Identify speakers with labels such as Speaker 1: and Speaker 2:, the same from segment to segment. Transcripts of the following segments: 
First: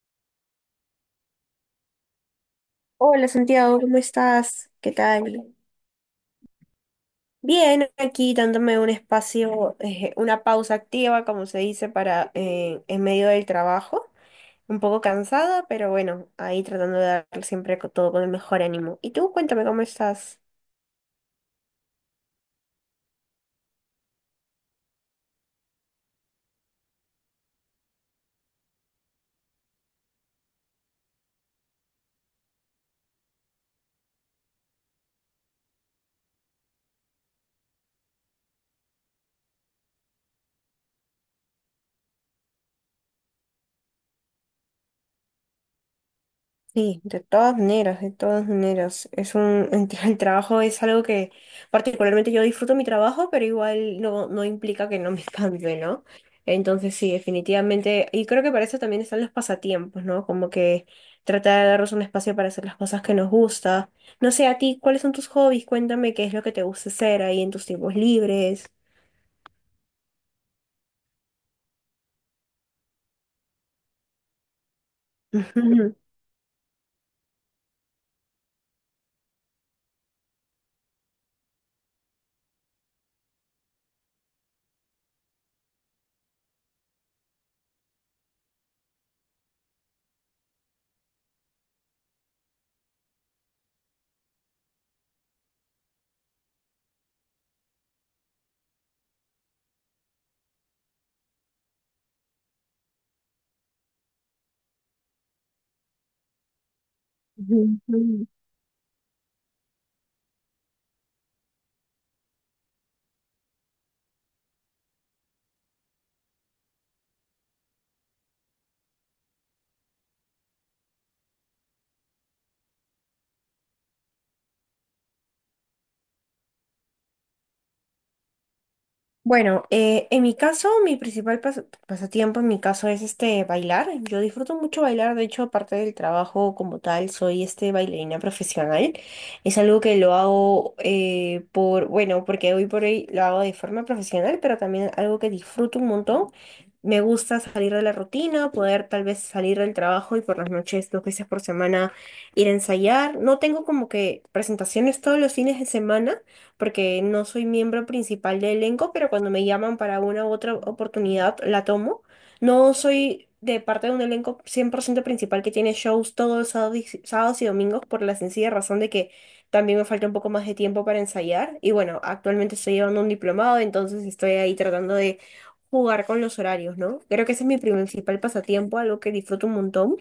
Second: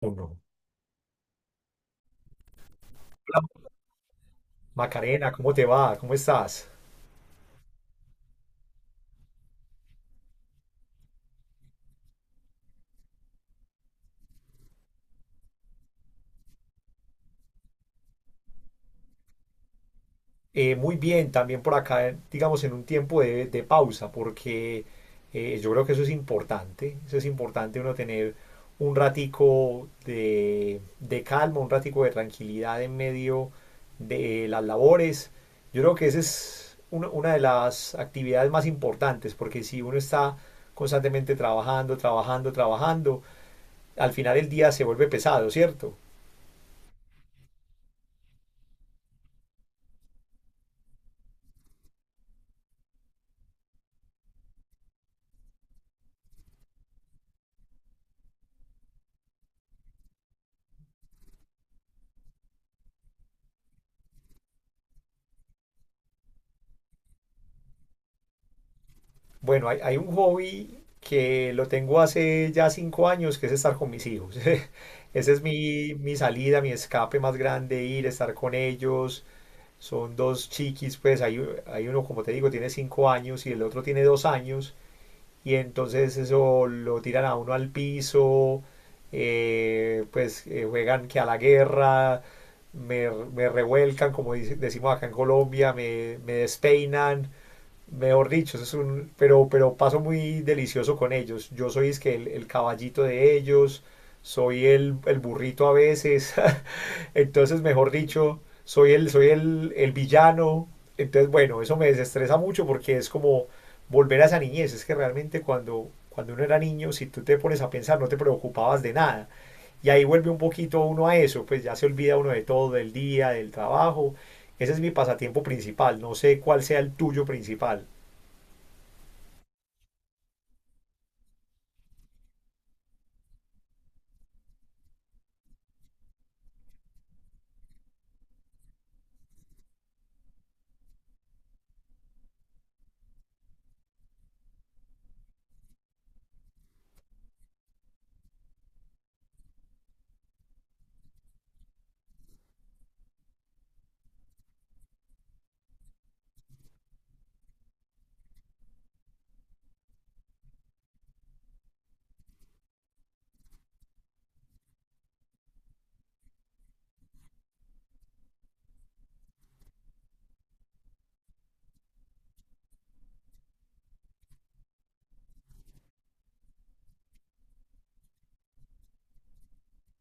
Speaker 1: Uno.
Speaker 2: Hola
Speaker 1: Hola,
Speaker 2: Santiago, ¿cómo estás? ¿Qué
Speaker 1: Macarena, ¿cómo
Speaker 2: tal?
Speaker 1: te va? ¿Cómo estás?
Speaker 2: Bien, aquí dándome un espacio, una pausa activa, como se dice, para en medio del trabajo. Un poco cansada, pero bueno, ahí tratando de dar siempre todo con el mejor ánimo. Y tú, cuéntame cómo estás.
Speaker 1: Muy bien, también por acá, digamos, en un tiempo de pausa, porque yo creo que eso es importante uno tener un ratico de calma, un ratico de tranquilidad en medio de las labores. Yo creo que esa es una de las actividades más importantes, porque si uno está constantemente trabajando, trabajando, trabajando, al final el día se vuelve pesado, ¿cierto?
Speaker 2: Sí, de todas maneras, de todas maneras. El trabajo es algo que particularmente yo disfruto mi trabajo, pero igual no, no implica que no me canse, ¿no? Entonces sí, definitivamente. Y creo que para eso también están los pasatiempos, ¿no? Como que tratar de darnos un espacio para hacer las cosas que nos gusta. No sé, a ti, ¿cuáles son tus hobbies? Cuéntame qué es lo que te gusta hacer ahí en tus tiempos libres.
Speaker 1: Bueno, hay un hobby que lo tengo hace ya cinco años, que es estar con mis hijos. Esa es mi salida, mi escape más grande, ir, estar con ellos. Son dos chiquis, pues hay uno, como te digo, tiene cinco años y el otro tiene dos años. Y entonces eso lo tiran a uno al piso, juegan que a la guerra, me revuelcan, como decimos acá en Colombia, me despeinan. Mejor dicho, eso es un, pero paso muy delicioso con ellos. Yo soy es que el caballito de ellos, soy el burrito a veces.
Speaker 2: Ujú,
Speaker 1: Entonces, mejor
Speaker 2: ujú.
Speaker 1: dicho, soy el villano. Entonces, bueno, eso me desestresa mucho porque es como volver a esa niñez. Es que realmente cuando uno era niño, si tú te pones a pensar, no te preocupabas de nada. Y ahí vuelve un poquito uno a eso, pues ya se olvida uno de todo, del día, del trabajo. Ese es mi pasatiempo principal. No sé cuál sea el tuyo principal.
Speaker 2: Bueno, en mi caso, mi principal pasatiempo en mi caso es este bailar. Yo disfruto mucho bailar, de hecho, aparte del trabajo como tal, soy este bailarina profesional. Es algo que lo hago por, bueno, porque hoy por hoy lo hago de forma profesional, pero también algo que disfruto un montón. Me gusta salir de la rutina, poder tal vez salir del trabajo y por las noches, dos veces por semana, ir a ensayar. No tengo como que presentaciones todos los fines de semana porque no soy miembro principal del elenco, pero cuando me llaman para una u otra oportunidad, la tomo. No soy de parte de un elenco 100% principal que tiene shows todos los sábados y sábados y domingos por la sencilla razón de que también me falta un poco más de tiempo para ensayar. Y bueno, actualmente estoy llevando un diplomado, entonces estoy ahí tratando de jugar con los horarios, ¿no? Creo que ese es mi principal pasatiempo, algo que disfruto un montón.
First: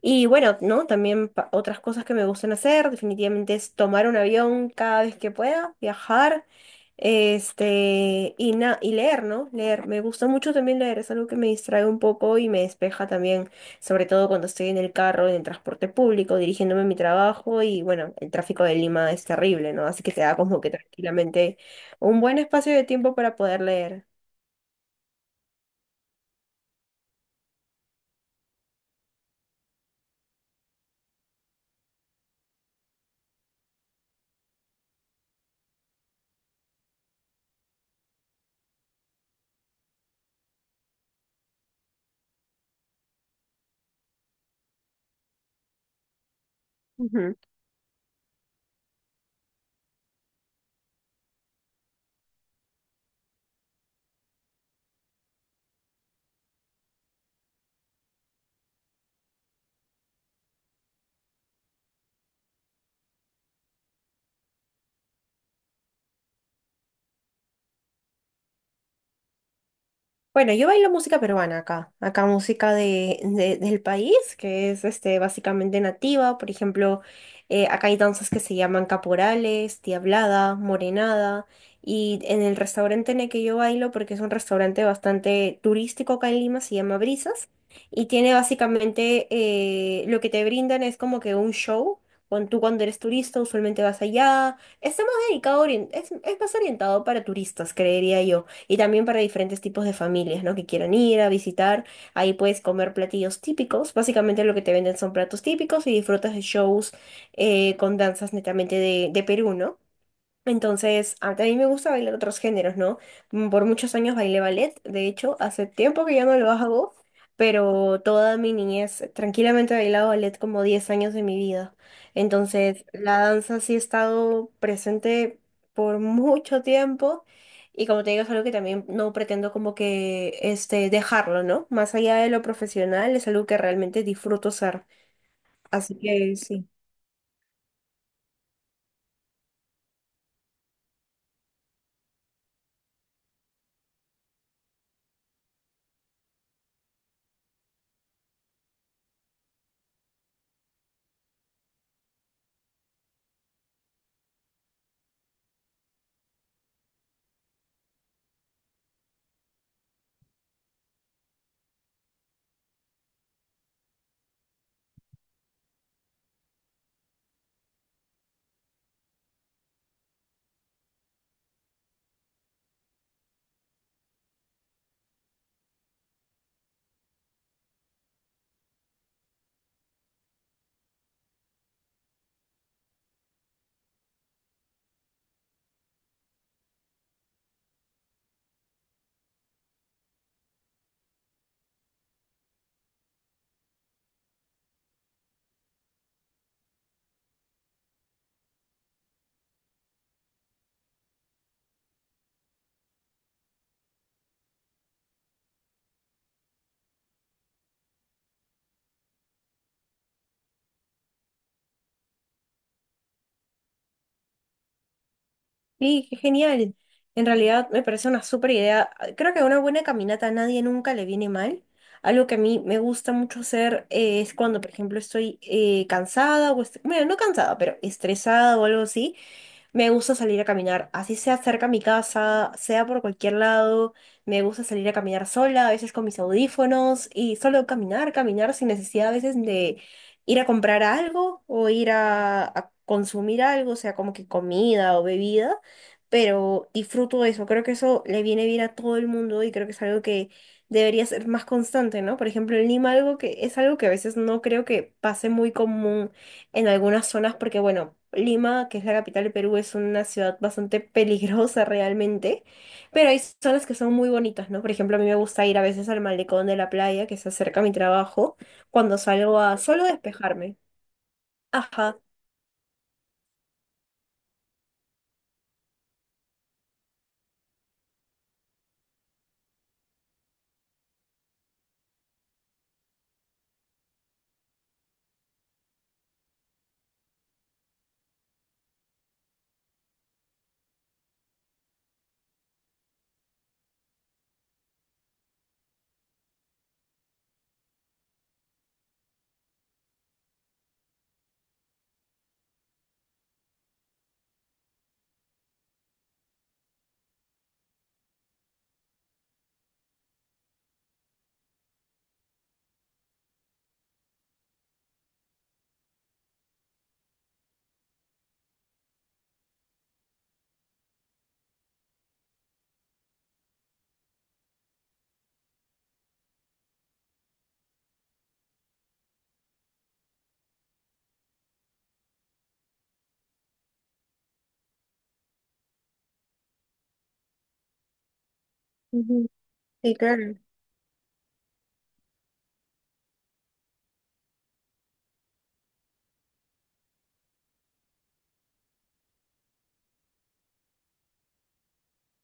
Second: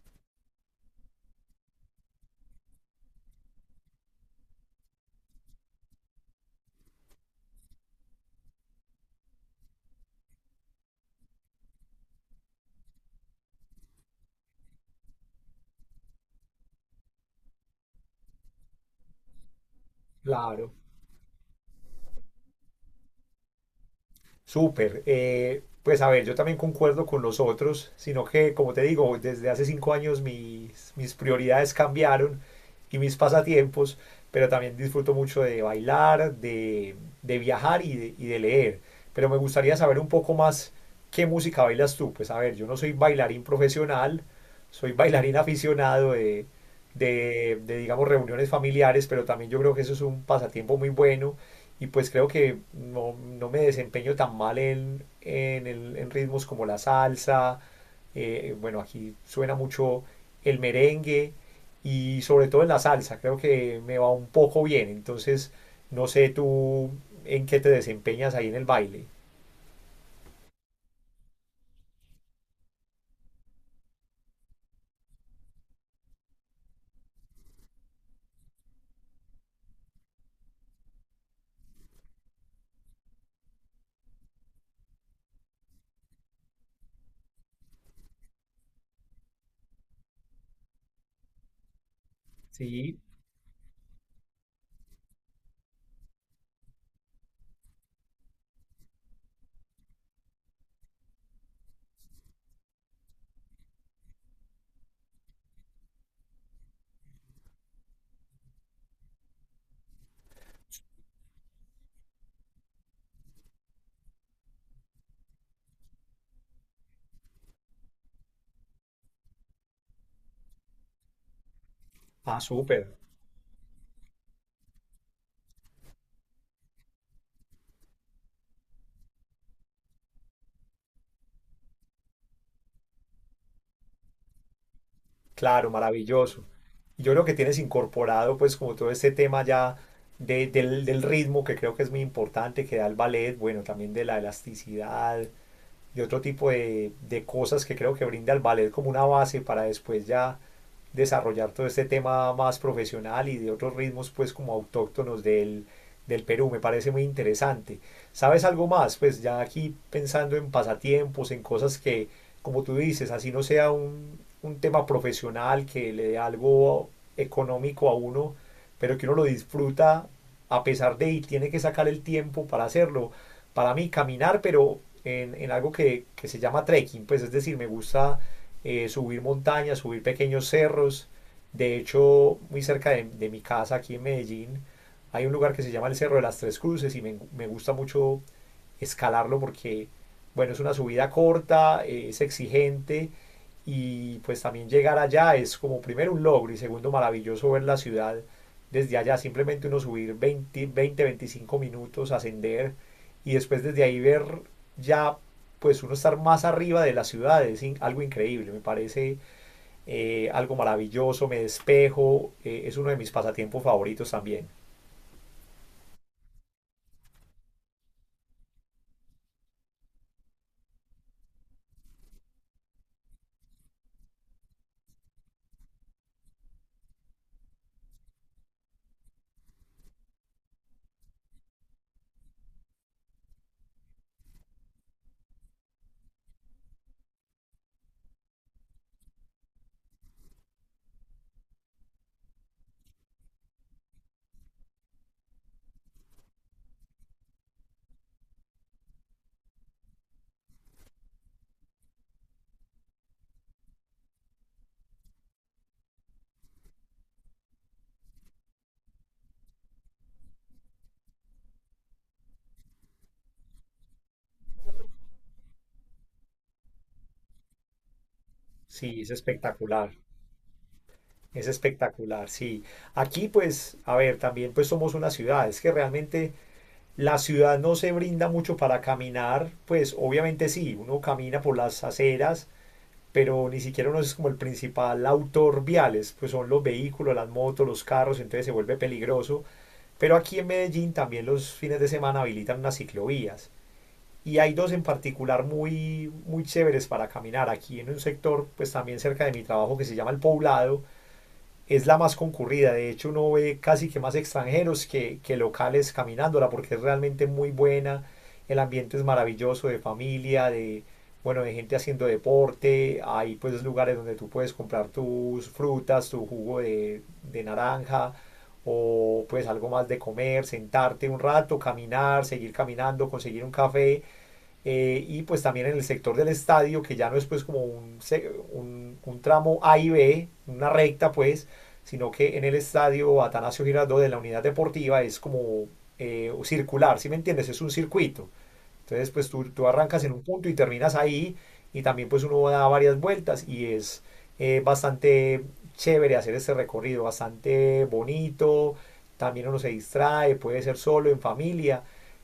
Speaker 2: Y bueno, ¿no? También otras cosas que me gustan hacer, definitivamente es tomar un avión cada vez que pueda, viajar, este, y leer, ¿no? Leer. Me gusta mucho también leer, es algo que me distrae un poco y me despeja también, sobre todo cuando estoy en el carro, en el transporte público, dirigiéndome a mi trabajo y bueno, el tráfico de Lima es terrible, ¿no? Así que te da como que
Speaker 1: Claro,
Speaker 2: tranquilamente un buen espacio de tiempo para poder leer.
Speaker 1: súper. Pues a ver, yo también concuerdo con los otros, sino que, como te digo, desde hace cinco años mis prioridades cambiaron y mis pasatiempos, pero también disfruto mucho de bailar, de viajar y de leer. Pero me gustaría saber un poco más qué música bailas tú. Pues a ver, yo no soy bailarín profesional, soy bailarín aficionado de, digamos, reuniones familiares, pero también yo creo que eso es un pasatiempo muy bueno y pues creo que no, no me desempeño tan mal en ritmos como la salsa, bueno, aquí suena mucho el merengue y sobre todo en la salsa, creo que me va un poco bien, entonces no sé tú en qué te desempeñas ahí en el baile.
Speaker 2: Bueno, yo bailo música peruana acá, acá música de, del país, que es este, básicamente nativa, por ejemplo, acá hay danzas que se llaman caporales, diablada, morenada, y en el restaurante en el que yo bailo, porque es un restaurante bastante turístico acá en Lima, se llama Brisas, y tiene básicamente, lo que te brindan es como que un show, cuando tú cuando
Speaker 1: Sí,
Speaker 2: eres turista usualmente vas allá, está más dedicado, es más orientado para turistas, creería yo, y también para diferentes tipos de familias, ¿no? Que quieran ir a visitar. Ahí puedes comer platillos típicos. Básicamente lo que te venden son platos típicos y disfrutas de shows con danzas netamente de Perú, ¿no? Entonces, a también me gusta bailar otros géneros, ¿no? Por muchos años bailé ballet, de hecho, hace tiempo que ya no lo hago, pero toda mi niñez tranquilamente he bailado ballet como 10 años de mi vida.
Speaker 1: ah,
Speaker 2: Entonces,
Speaker 1: súper,
Speaker 2: la danza sí ha estado presente por mucho tiempo y como te digo, es algo que también no pretendo como que este, dejarlo, ¿no? Más allá de lo profesional, es algo que realmente disfruto ser.
Speaker 1: claro,
Speaker 2: Así que
Speaker 1: maravilloso.
Speaker 2: sí.
Speaker 1: Yo creo que tienes incorporado pues como todo este tema ya del ritmo que creo que es muy importante, que da el ballet, bueno, también de la elasticidad, y otro tipo de cosas que creo que brinda el ballet como una base para después ya desarrollar todo este tema más profesional y de otros ritmos pues como autóctonos del Perú. Me parece muy interesante. ¿Sabes algo más? Pues ya aquí pensando en pasatiempos, en cosas que, como tú dices, así no sea un tema profesional que le dé algo económico a uno, pero que uno lo disfruta a pesar de y tiene que sacar el tiempo para hacerlo. Para mí caminar, pero en algo que se llama trekking, pues es decir, me gusta subir montañas, subir pequeños cerros. De hecho, muy cerca de mi casa, aquí en Medellín, hay un lugar que se llama el Cerro de las Tres Cruces y me gusta mucho escalarlo porque, bueno, es una subida corta, es exigente y pues también llegar allá es como primero un logro y segundo maravilloso ver la ciudad desde allá, simplemente uno subir 20, 20 25 minutos, ascender y después desde ahí ver ya pues uno estar más arriba de la ciudad es in- algo increíble, me parece algo maravilloso, me despejo, es uno de mis pasatiempos favoritos también.
Speaker 2: Sí, qué genial. En realidad me parece una súper idea. Creo que una buena caminata a nadie nunca le viene mal. Algo que a mí me gusta mucho hacer es cuando, por ejemplo, estoy cansada o, bueno, no cansada, pero estresada o algo así. Me gusta salir a caminar, así sea cerca a mi casa, sea por cualquier lado. Me gusta salir a caminar sola, a veces con mis audífonos y solo caminar, caminar sin necesidad a veces de ir a comprar algo o ir a consumir algo, sea como que comida o bebida. Pero disfruto eso, creo que eso le viene bien a todo el mundo y creo que es algo que debería ser más constante, ¿no? Por ejemplo, en Lima algo que es algo que a veces no creo que pase muy común en algunas zonas, porque bueno, Lima, que es la capital de Perú, es una ciudad bastante peligrosa realmente, pero hay zonas que son muy bonitas, ¿no? Por ejemplo, a mí me gusta ir a veces al malecón de la playa, que se acerca a mi trabajo, cuando
Speaker 1: Sí,
Speaker 2: salgo a solo despejarme.
Speaker 1: es
Speaker 2: Ajá.
Speaker 1: espectacular, sí. Aquí pues, a ver, también pues somos una ciudad, es que realmente la ciudad no se brinda mucho para caminar, pues obviamente sí, uno camina por las aceras, pero ni siquiera uno es como el principal autor viales, pues son los vehículos, las motos, los carros, entonces se vuelve peligroso. Pero aquí en Medellín también los fines de semana habilitan unas ciclovías y hay dos en particular muy, muy chéveres para caminar. Aquí en un sector, pues también cerca de mi trabajo que se llama El Poblado, es la más concurrida. De hecho, uno ve casi que más extranjeros que locales caminándola porque es realmente muy buena. El ambiente es maravilloso de familia, de, bueno, de gente haciendo deporte. Hay pues lugares donde tú puedes comprar tus frutas, tu jugo de naranja o pues algo más de comer, sentarte un rato, caminar, seguir caminando, conseguir un café y pues también en el sector del estadio, que ya no es pues como un tramo A y B, una recta pues, sino que en el estadio Atanasio Girardot de la unidad deportiva es como circular, ¿sí me entiendes? Es un circuito. Entonces,
Speaker 2: Ujú.
Speaker 1: pues tú
Speaker 2: Sí,
Speaker 1: arrancas en un
Speaker 2: claro.
Speaker 1: punto y terminas ahí y también pues uno da varias vueltas y es bastante chévere hacer este recorrido, bastante bonito, también uno se distrae, puede ser solo, en familia,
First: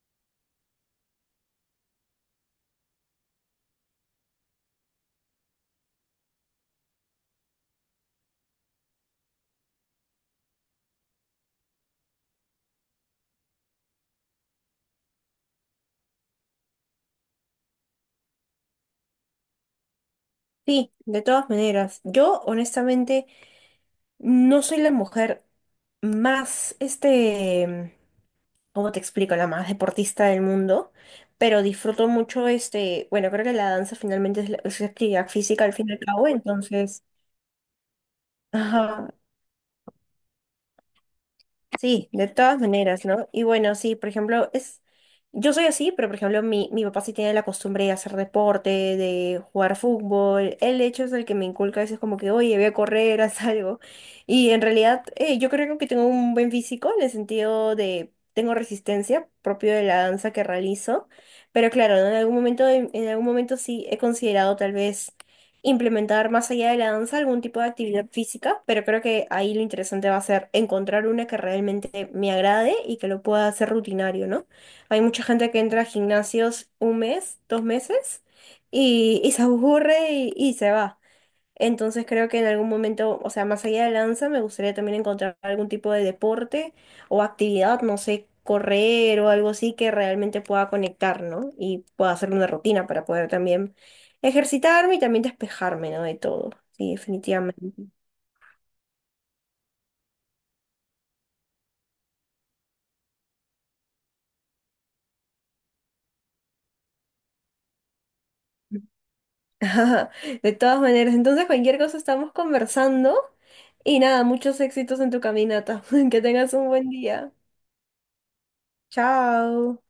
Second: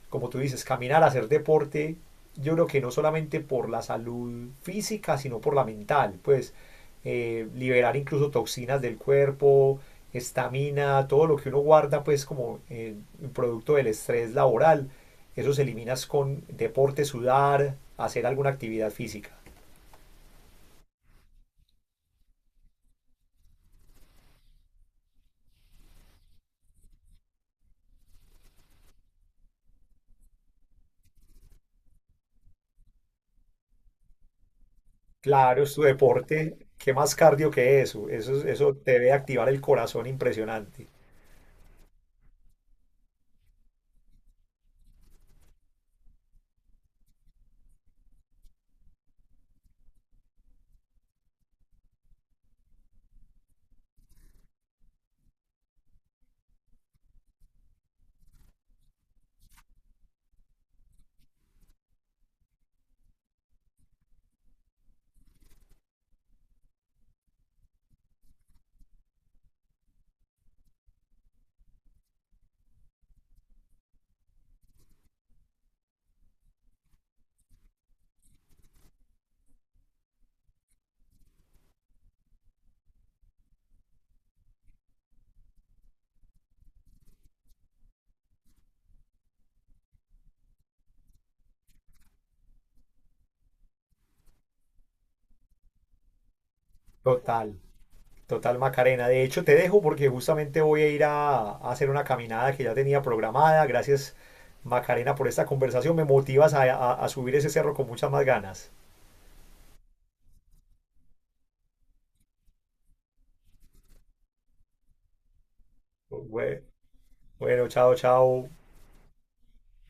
Speaker 1: como tú dices, caminar, hacer deporte, yo creo que no solamente por la salud física, sino por la mental, pues liberar incluso toxinas del cuerpo, estamina, todo lo que uno guarda pues como producto del estrés laboral esos eliminas con deporte, sudar, hacer alguna actividad física.
Speaker 2: Sí, de todas maneras, yo honestamente no soy la mujer más, este, ¿cómo te explico? La más deportista del mundo, pero disfruto mucho este, bueno, creo que la danza finalmente es, es actividad
Speaker 1: Claro,
Speaker 2: física al
Speaker 1: es tu
Speaker 2: fin y al cabo,
Speaker 1: deporte. ¿Qué
Speaker 2: entonces,
Speaker 1: más cardio que eso? Eso te
Speaker 2: ajá.
Speaker 1: debe activar el corazón impresionante.
Speaker 2: Sí, de todas maneras, ¿no? Y bueno, sí, por ejemplo, es, yo soy así, pero por ejemplo, mi papá sí tiene la costumbre de hacer deporte, de jugar fútbol. Él, de hecho, es el que me inculca a veces como que, oye, voy a correr, haz algo. Y en realidad, yo creo que tengo un buen físico en el sentido de, tengo resistencia propio de la danza que realizo. Pero claro, ¿no? En algún momento, en algún momento sí he considerado tal vez implementar más allá de la danza algún tipo de actividad física, pero creo que ahí lo interesante va a ser encontrar una que realmente me agrade y que lo pueda hacer rutinario, ¿no? Hay mucha gente que entra a gimnasios un mes, dos meses y se aburre y se va. Entonces creo que en algún momento, o sea, más allá de danza, me gustaría también encontrar algún tipo de deporte o actividad, no sé, correr o algo así que realmente pueda conectar, ¿no? Y pueda hacer una rutina para poder también ejercitarme y también despejarme, ¿no? De todo. Sí,
Speaker 1: Total,
Speaker 2: definitivamente.
Speaker 1: total Macarena. De hecho, te dejo porque justamente voy a ir a hacer una caminada que ya tenía programada. Gracias, Macarena, por esta conversación. Me motivas a, a subir ese cerro con muchas más ganas.
Speaker 2: De todas maneras, entonces cualquier cosa estamos conversando y nada, muchos éxitos en tu caminata. Que tengas
Speaker 1: Bue-
Speaker 2: un buen día.
Speaker 1: Bueno, chao, chao.
Speaker 2: Chao.